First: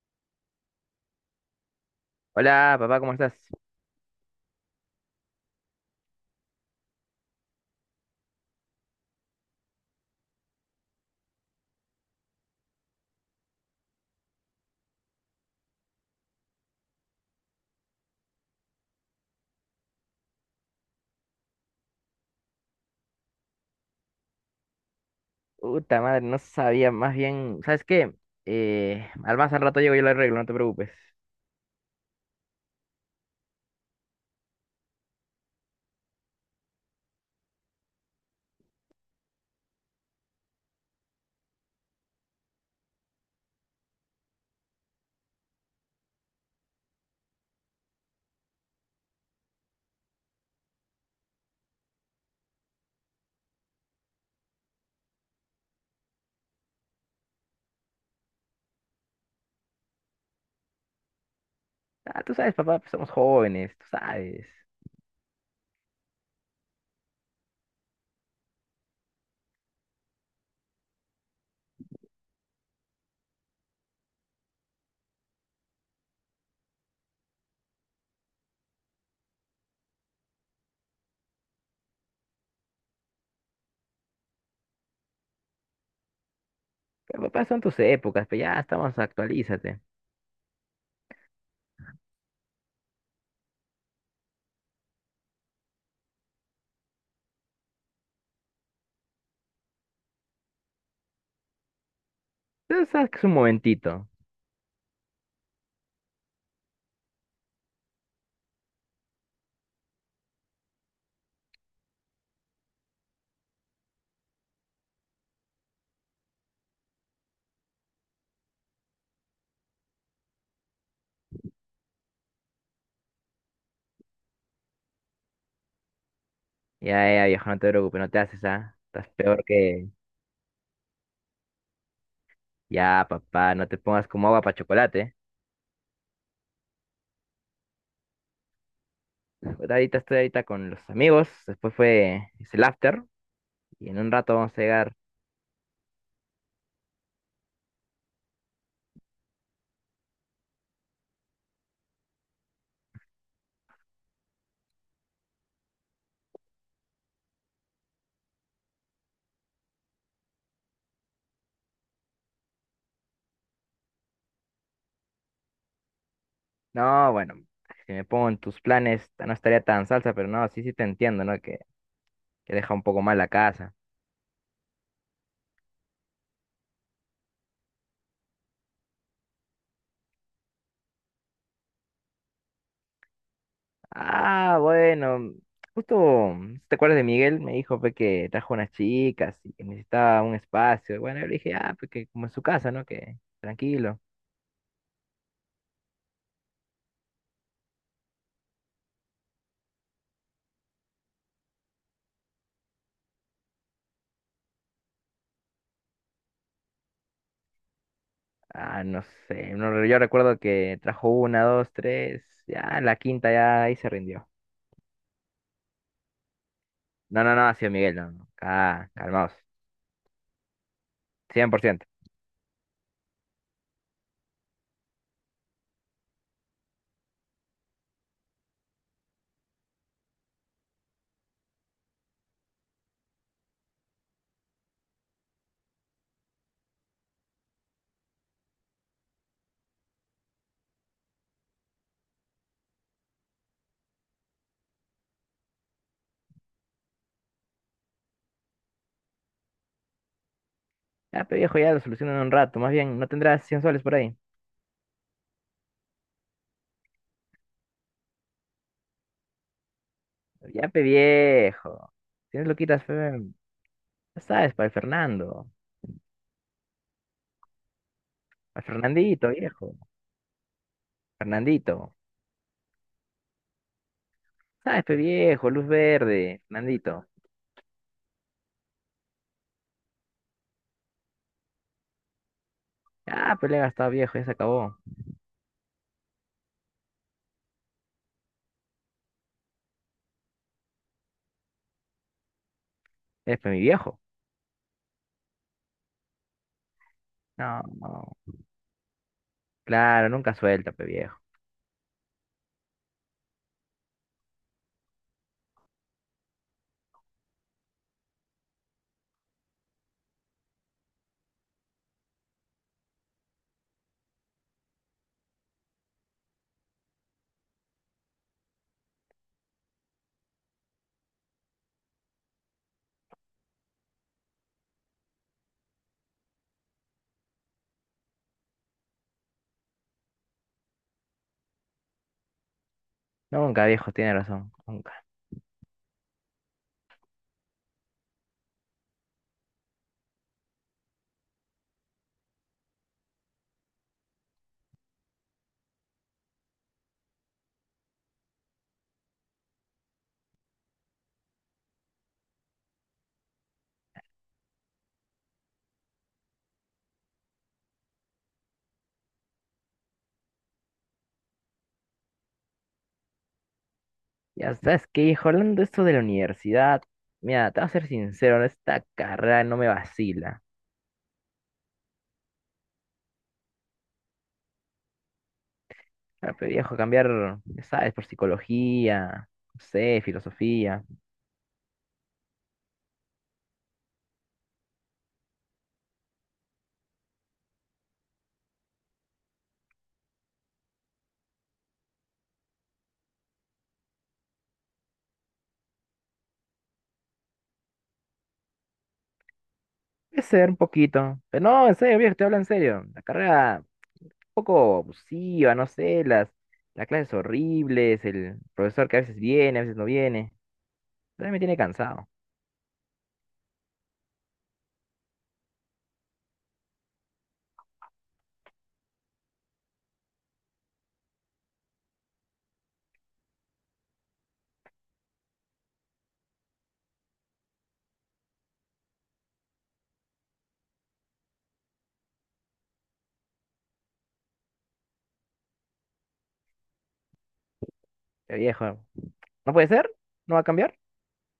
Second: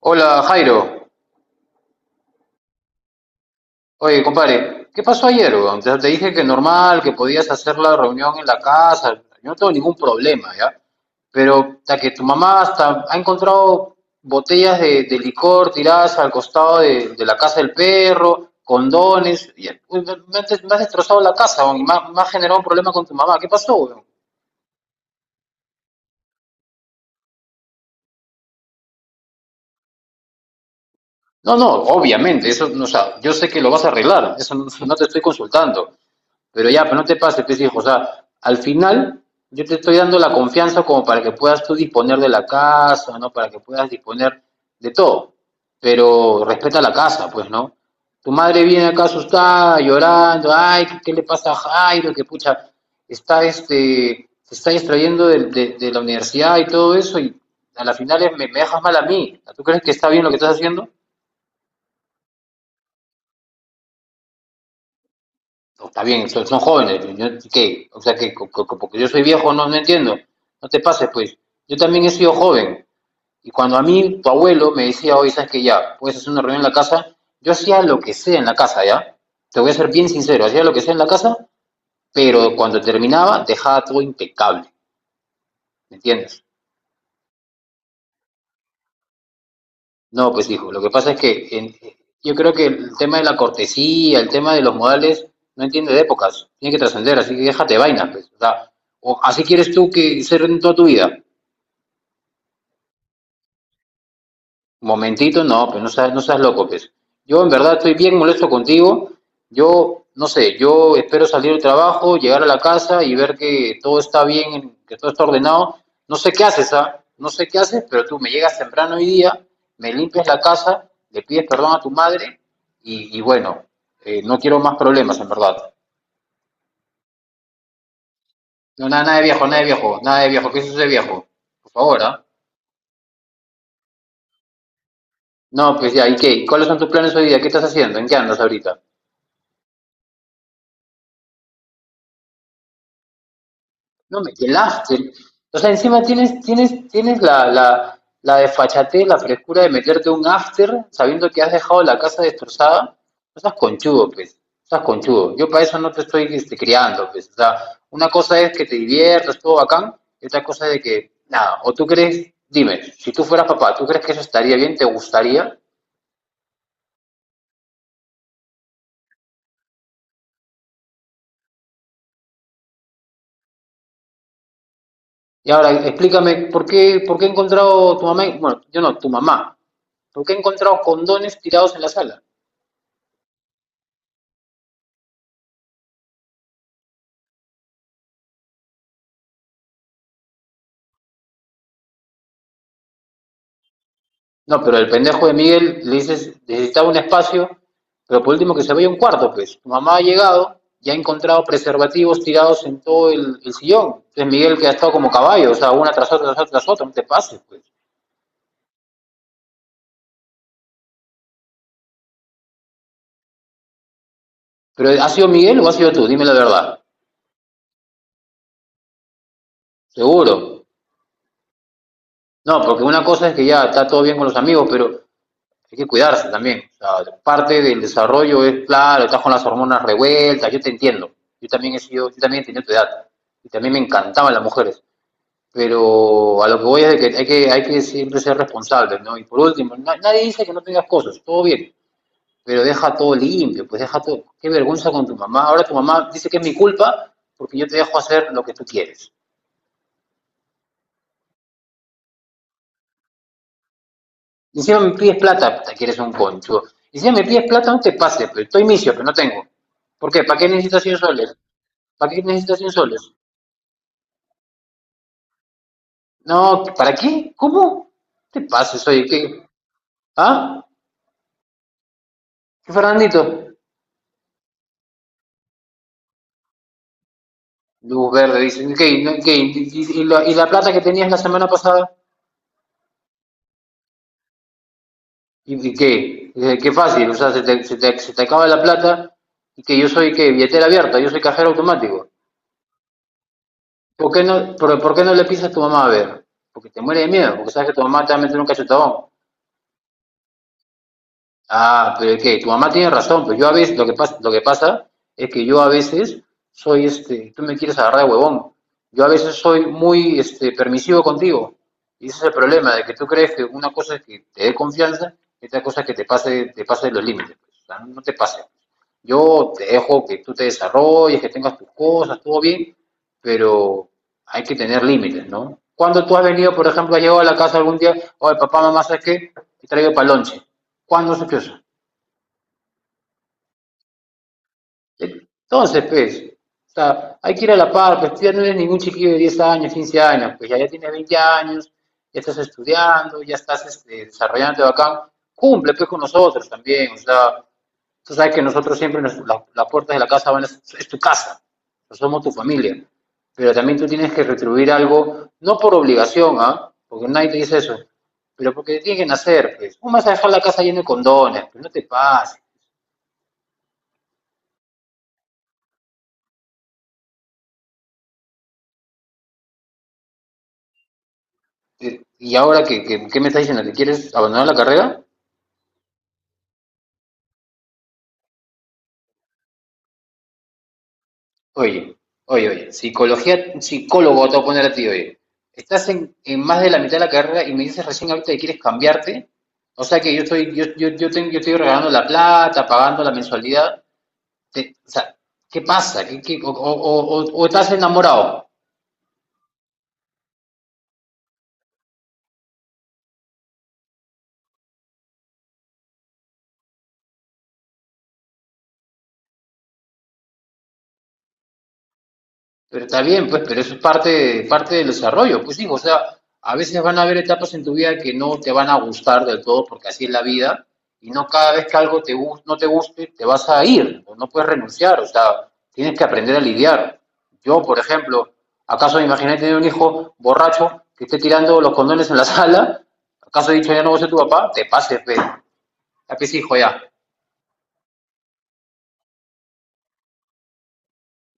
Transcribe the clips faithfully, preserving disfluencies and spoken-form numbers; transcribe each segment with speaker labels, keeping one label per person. Speaker 1: Hola Jairo,
Speaker 2: Hola, papá, ¿cómo estás?
Speaker 1: oye compadre, ¿qué pasó ayer? Weón? Ya te dije que normal, que podías hacer la reunión en la casa, yo no tengo ningún problema, ¿ya? Pero hasta que tu mamá hasta ha encontrado botellas de, de licor tiradas al costado de, de la casa del perro, condones, y, uy, me, me has des- me has destrozado la casa, weón, y me, ha me ha generado un problema con tu mamá, ¿qué pasó? Weón?
Speaker 2: Puta madre, no sabía, más bien, ¿sabes qué? Eh, al más al rato llego y lo arreglo, no te preocupes.
Speaker 1: No, no, obviamente, eso, no, o sea, yo sé que lo vas a arreglar, eso no no te estoy consultando. Pero ya, pero no te pases, pues hijo, o sea, al final yo te estoy dando la confianza como para que puedas tú disponer de la casa, ¿no? Para que puedas disponer de todo. Pero respeta la casa, pues, ¿no? Tu madre viene acá asustada, llorando, ay, ¿qué, qué le pasa a Jairo? Que pucha, está este, se está distrayendo de, de- de la universidad y todo eso, y a la final es- me, me dejas mal a mí. ¿Tú crees que está bien lo que estás haciendo?
Speaker 2: Ah, tú sabes, papá, pues somos jóvenes, tú sabes.
Speaker 1: No, está bien, son, son jóvenes. Yo, ¿qué? O sea, que porque yo soy viejo no, no entiendo. No te pases, pues. Yo también he sido joven. Y cuando a mí tu abuelo me decía, oye, sabes que ya, puedes hacer una reunión en la casa, yo hacía lo que sea en la casa, ¿ya? Te voy a ser bien sincero, hacía lo que sea en la casa, pero cuando terminaba dejaba todo impecable, ¿me entiendes?
Speaker 2: Pero, papá, son tus épocas, pero ya estamos, actualízate.
Speaker 1: No, pues hijo, lo que pasa es que en- yo creo que el tema de la cortesía, el tema de los modales, no entiende de épocas, tiene que trascender, así que déjate de vainas, pues. O sea, o así quieres tú que ser en toda tu vida.
Speaker 2: Tú sabes que es un momentito.
Speaker 1: Momentito, no, pues no seas, no seas loco, pues. Yo en verdad estoy bien molesto contigo. Yo, no sé, yo espero salir del trabajo, llegar a la casa y ver que todo está bien, que todo está ordenado. No sé qué haces, ¿ah? No sé qué haces, pero tú me llegas temprano hoy día, me limpias la casa, le pides perdón a tu madre y, y bueno, eh, no quiero más problemas, en verdad.
Speaker 2: Ya, ya, viejo, no te preocupes, no te haces, ¿ah?
Speaker 1: No, nada,
Speaker 2: Estás
Speaker 1: nada de
Speaker 2: peor
Speaker 1: viejo, nada de
Speaker 2: que...
Speaker 1: viejo, nada de viejo, ¿qué es eso de viejo? Por favor, ¿ah?
Speaker 2: Ya, papá, no te pongas como agua para chocolate.
Speaker 1: No, pues ya, ¿y qué? ¿Cuáles son tus planes hoy día? ¿Qué estás haciendo? ¿En qué andas ahorita?
Speaker 2: Pues, Ahorita estoy ahorita con los amigos, después fue, es el after, y en un
Speaker 1: No me
Speaker 2: rato vamos a llegar.
Speaker 1: hielaste. O sea, encima tienes, tienes, tienes la, la, la desfachatez, la frescura de meterte un after sabiendo que has dejado la casa destrozada. No seas conchudo, pues. No seas conchudo. Yo para eso no te estoy este, criando, pues. O sea, una cosa es que te diviertas, todo bacán, y otra cosa es de que, nada, o tú crees, dime, si tú fueras papá, ¿tú crees que eso estaría bien? ¿Te gustaría?
Speaker 2: No, bueno, si me pongo en tus planes, no estaría tan salsa, pero no, sí, sí te entiendo, ¿no? Que, que deja un poco mal la casa.
Speaker 1: Y ahora explícame, ¿por qué, por qué he encontrado tu mamá, bueno, yo no, tu mamá, ¿por qué he encontrado condones tirados en la sala?
Speaker 2: Ah, bueno, justo, si ¿te acuerdas de Miguel? Me dijo pues, que trajo unas chicas y que necesitaba un espacio. Bueno, yo le dije, ah, pues que como en su casa, ¿no? Que tranquilo.
Speaker 1: No, pero el pendejo de Miguel le dices, necesitaba un espacio, pero por último que se vaya un cuarto, pues. Tu mamá ha llegado y ha encontrado preservativos tirados en todo el, el sillón. Entonces Miguel que ha estado como caballo, o sea, una tras otra, tras otra, tras otra, no te pases, pues.
Speaker 2: Ah, no sé, no, yo recuerdo que trajo una, dos, tres, ya la quinta ya ahí se rindió.
Speaker 1: Pero ¿ha sido Miguel o ha sido tú? Dime la verdad.
Speaker 2: No, no, no, ha sido Miguel, no, no, ca- calmaos,
Speaker 1: Seguro.
Speaker 2: cien por ciento.
Speaker 1: No, porque una cosa es que ya está todo bien con los amigos, pero hay que cuidarse también. O sea, parte del desarrollo es, claro, estás con las hormonas revueltas, yo te entiendo. Yo también he sido, yo también he tenido tu edad. Y también me encantaban las mujeres. Pero a lo que voy es de que hay que, hay que siempre ser responsables, ¿no? Y por último, na- nadie dice que no tengas cosas, todo bien, pero deja todo limpio, pues deja todo. Qué vergüenza con tu mamá. Ahora tu mamá dice que es mi culpa porque yo te dejo hacer lo que tú quieres.
Speaker 2: Ya, pero viejo, ya lo solucionan en un rato, más bien, ¿no tendrás cien soles por ahí?
Speaker 1: Y encima me pides plata, puta, que eres un concho. Y encima me pides plata, no te pases, pues estoy misio, pero no tengo. ¿Por qué? ¿Para qué
Speaker 2: Ya,
Speaker 1: necesitas
Speaker 2: pe
Speaker 1: cien soles?
Speaker 2: viejo.
Speaker 1: ¿Para qué
Speaker 2: Tienes
Speaker 1: necesitas cien
Speaker 2: loquitas fe,
Speaker 1: soles?
Speaker 2: ya sabes, para el Fernando.
Speaker 1: No, ¿para qué? ¿Cómo? Te
Speaker 2: Para
Speaker 1: pases, oye,
Speaker 2: Fernandito,
Speaker 1: ¿qué?
Speaker 2: viejo.
Speaker 1: ¿Ah?
Speaker 2: Fernandito.
Speaker 1: ¿Qué, Fernandito?
Speaker 2: Sabes, pe viejo, luz verde, Fernandito.
Speaker 1: Luz verde, dice ¿qué? ¿Y no- qué? ¿Y- la, y la plata que tenías la semana pasada?
Speaker 2: Ya, pe le he gastado viejo, ya se acabó.
Speaker 1: ¿Y y qué? Eh, Qué fácil, o sea, se te, se te- se te acaba la plata y que yo soy, ¿qué? Billetera abierta, yo soy cajero automático.
Speaker 2: Es pe mi viejo.
Speaker 1: ¿Por qué no, por, por qué no le pisas a tu mamá a ver? Porque te muere de miedo, porque
Speaker 2: No,
Speaker 1: sabes que tu mamá
Speaker 2: no.
Speaker 1: te va a meter un cachetadón.
Speaker 2: Claro, nunca suelta, pe viejo.
Speaker 1: Ah, pero es que tu mamá tiene razón, pero yo a veces, lo que pasa, lo que pasa es que yo a veces soy este, tú me quieres agarrar de huevón. Yo a veces soy muy este, permisivo contigo. Y ese es el problema, de que tú crees que una cosa es que te dé confianza y otra cosa es que te pase, te pase los límites, pues. O sea, no no te pase. Yo te dejo que tú te desarrolles, que tengas tus cosas, todo bien, pero hay que tener límites, ¿no? Cuando tú has venido, por ejemplo, has llegado a la casa algún día, oye, papá, mamá, ¿sabes qué? Te traigo palonche cuando se cruza.
Speaker 2: Nunca, viejo, tiene razón. Nunca.
Speaker 1: Entonces, pues, o sea, hay que ir a la par, pues tú ya no eres ningún chiquillo de diez años, quince años, pues ya, ya tienes veinte años, ya estás estudiando, ya estás este, desarrollándote bacán, cumple pues con nosotros también, o sea, tú sabes que nosotros siempre, nos, la- las puertas de la casa van, a- es tu casa, nosotros somos tu familia, pero también tú tienes que retribuir algo, no por obligación, ¿ah? ¿Eh? Porque nadie te dice eso, pero porque tiene que nacer, pues, ¿cómo vas a dejar la casa llena de condones? Pues no te pases,
Speaker 2: Ya sabes que, hijo, hablando de esto de la universidad, mira, te voy a ser sincero, esta carrera no me vacila.
Speaker 1: eh, y ahora que, que- ¿qué me estás diciendo? ¿Que quieres abandonar la carrera?
Speaker 2: Claro, pe viejo, cambiar, ya sabes, por psicología, no sé, filosofía.
Speaker 1: Oye, oye, oye, psicología, psicólogo te voy a poner a ti, oye. Estás en, en más de la mitad de la carrera y me dices recién ahorita que quieres cambiarte. O sea que yo estoy, yo, yo, yo, tengo, yo estoy regalando la plata, pagando la mensualidad. Te- o sea, ¿qué pasa? ¿Qué, qué- o, o- o- o- o estás enamorado?
Speaker 2: Puede ser un poquito. Pero no, en serio, viejo, te hablo en serio. La carrera un poco abusiva, no sé, las, las clases horribles, el profesor que a veces viene, a veces no viene. También me tiene cansado.
Speaker 1: Pero está bien, pues, pero eso es parte, parte del desarrollo, pues digo, o sea, a veces van a haber etapas en tu vida que no te van a gustar del todo, porque así es la vida, y no cada vez que algo te no te guste, te vas a ir, no puedes renunciar, o sea, tienes que aprender a lidiar. Yo, por ejemplo, ¿acaso me imaginé tener un hijo borracho que esté tirando los condones en la sala? ¿Acaso he dicho ya no voy a ser tu papá? Te pases, ve, ya que es hijo ya.
Speaker 2: Pero viejo, ¿no puede ser? ¿No va a cambiar?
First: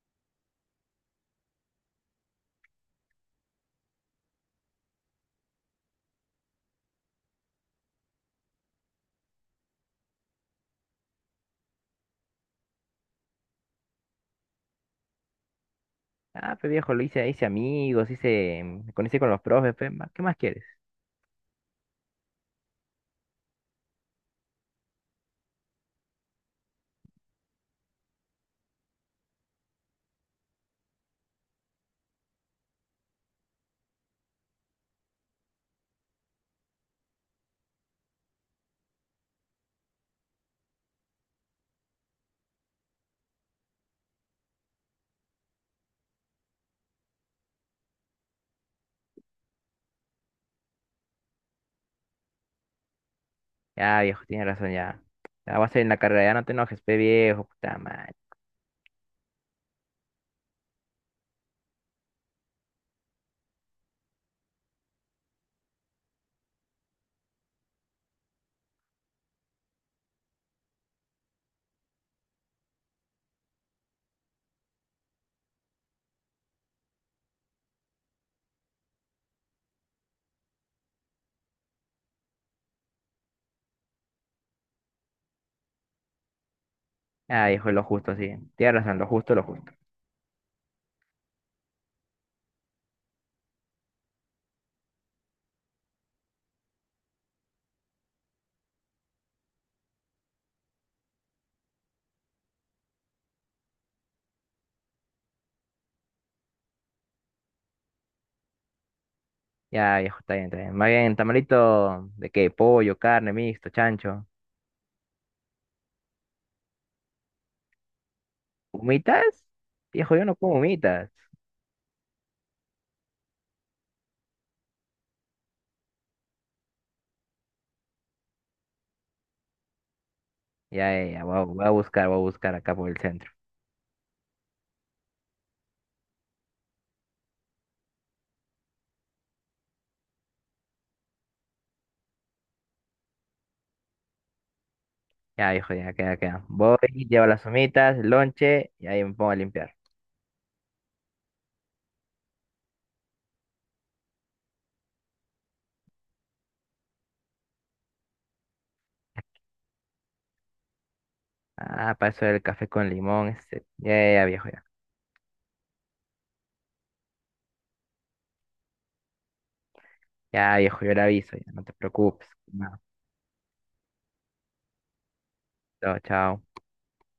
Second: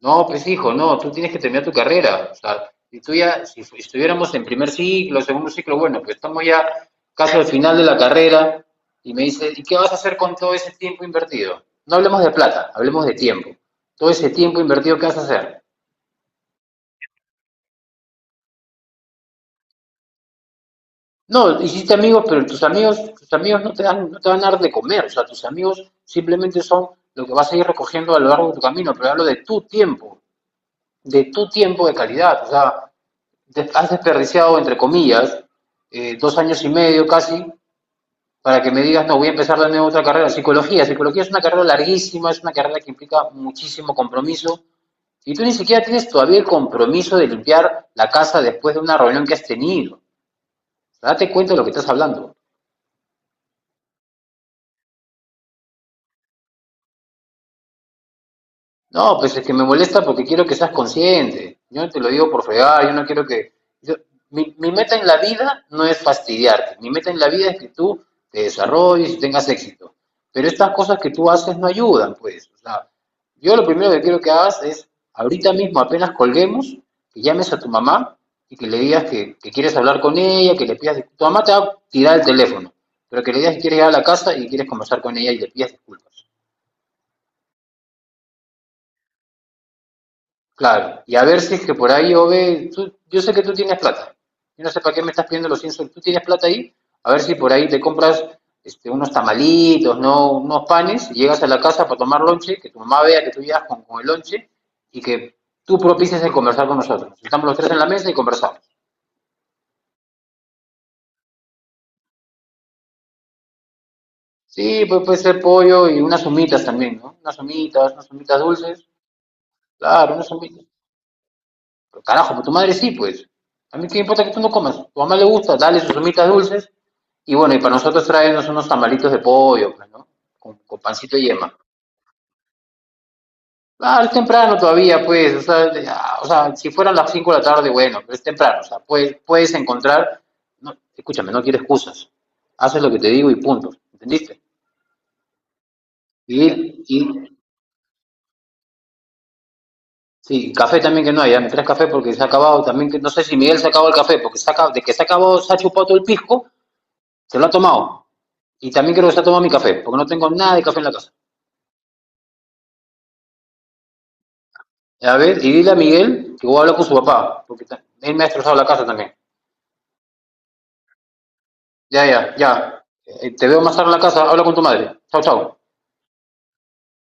Speaker 1: No, pues hijo, no, tú tienes que terminar tu carrera. O sea, si tú ya, si fu- estuviéramos en primer ciclo, segundo ciclo, bueno, pues estamos ya casi al final de la carrera y me dice, ¿y qué vas a hacer con todo ese tiempo invertido? No hablemos de plata, hablemos de tiempo. Todo ese tiempo invertido, ¿qué vas a hacer?
Speaker 2: Ah, pues viejo, lo hice, hice amigos, hice, mm, me conocí con los profes, pe, ma- ¿qué más quieres?
Speaker 1: No, hiciste amigos, pero tus amigos, tus amigos no te dan, no te van a dar de comer, o sea, tus amigos simplemente son lo que vas a ir recogiendo a lo largo de tu camino, pero hablo de tu tiempo, de tu tiempo, de calidad, o sea, has desperdiciado, entre comillas, eh, dos años y medio casi, para que me digas, no, voy a empezar de nuevo otra carrera. Psicología, psicología es una carrera larguísima, es una carrera que implica muchísimo compromiso. Y tú ni siquiera tienes todavía el compromiso de limpiar la casa después de una reunión que has tenido. Date cuenta de lo que estás hablando.
Speaker 2: Ya, viejo, tienes razón, ya. Ya vas a ir en la carrera, ya no te enojes, pe, viejo, puta madre.
Speaker 1: No, pues es que me molesta porque quiero que seas consciente. Yo no te lo digo por fregar, yo no quiero que... yo- mi, mi meta en la vida no es fastidiarte, mi meta en la vida es que tú te desarrolles y tengas éxito. Pero estas cosas que tú haces no ayudan, pues. O sea, yo lo primero que quiero que hagas es, ahorita mismo apenas colguemos, que llames a tu mamá y que le digas que, que quieres hablar con ella, que le pidas disculpas. Tu mamá te va a tirar el teléfono, pero que le digas que quieres ir a la casa y quieres conversar con ella y le pidas disculpas.
Speaker 2: Ah, viejo, lo justo, sí. Tienes razón, lo justo, lo justo.
Speaker 1: Claro, y a ver si es que por ahí, Ove, tú- yo sé que tú tienes plata. Yo no sé para qué me estás pidiendo los cien soles. Tú tienes plata ahí, a ver si por ahí te compras este, unos tamalitos, no, unos panes, y llegas a la casa para tomar lonche, que tu mamá vea que tú llegas con, con el lonche y que tú propices el conversar con nosotros. Estamos los tres en la mesa y conversamos.
Speaker 2: Ya, viejo, está bien, está bien. Más bien, tamalito de qué, pollo, carne, mixto, chancho.
Speaker 1: Sí, pues puede ser pollo y unas humitas también, ¿no? Unas humitas, unas humitas dulces.
Speaker 2: ¿Humitas?
Speaker 1: Claro,
Speaker 2: Viejo, yo
Speaker 1: unas
Speaker 2: no como
Speaker 1: humitas.
Speaker 2: humitas.
Speaker 1: Carajo, pues tu madre sí, pues. A mí qué importa que tú no comas. Tu mamá le gusta, dale sus humitas dulces. Y bueno, y para nosotros tráenos unos tamalitos de pollo, pues, ¿no? Con, con
Speaker 2: Ya, ya,
Speaker 1: pancito y
Speaker 2: ya, voy a,
Speaker 1: yema.
Speaker 2: voy a buscar, voy a buscar acá por el centro.
Speaker 1: Ah, es temprano todavía, pues. O sea, ya, o sea, si fueran las cinco de la tarde, bueno, pero es temprano. O sea, puedes, puedes encontrar. No, escúchame, no quiero excusas. Haces lo que te digo y punto. ¿Entendiste?
Speaker 2: Ya, viejo, ya, queda, queda. Voy,
Speaker 1: Y, y
Speaker 2: llevo las humitas, el lonche, y ahí me pongo a limpiar.
Speaker 1: sí, café también que no hay. Ya me traes café porque se ha acabado. También que no sé si Miguel se acabó el café, porque se ha de que se ha acabado, se ha chupado todo el pisco, se lo ha tomado. Y también quiero que tomando mi café, porque no tengo nada de café en la casa.
Speaker 2: Ah, paso el café con limón, este. Ya, ya, ya, viejo, ya.
Speaker 1: A ver, y dile a Miguel que voy a hablar con su papá, porque él me ha destrozado la casa también.
Speaker 2: Ya, viejo, yo le aviso, ya, no te
Speaker 1: Ya,
Speaker 2: preocupes.
Speaker 1: ya,
Speaker 2: No,
Speaker 1: ya. Eh, te veo más tarde en la casa, habla con tu madre. Chao, chao.
Speaker 2: chao, chao.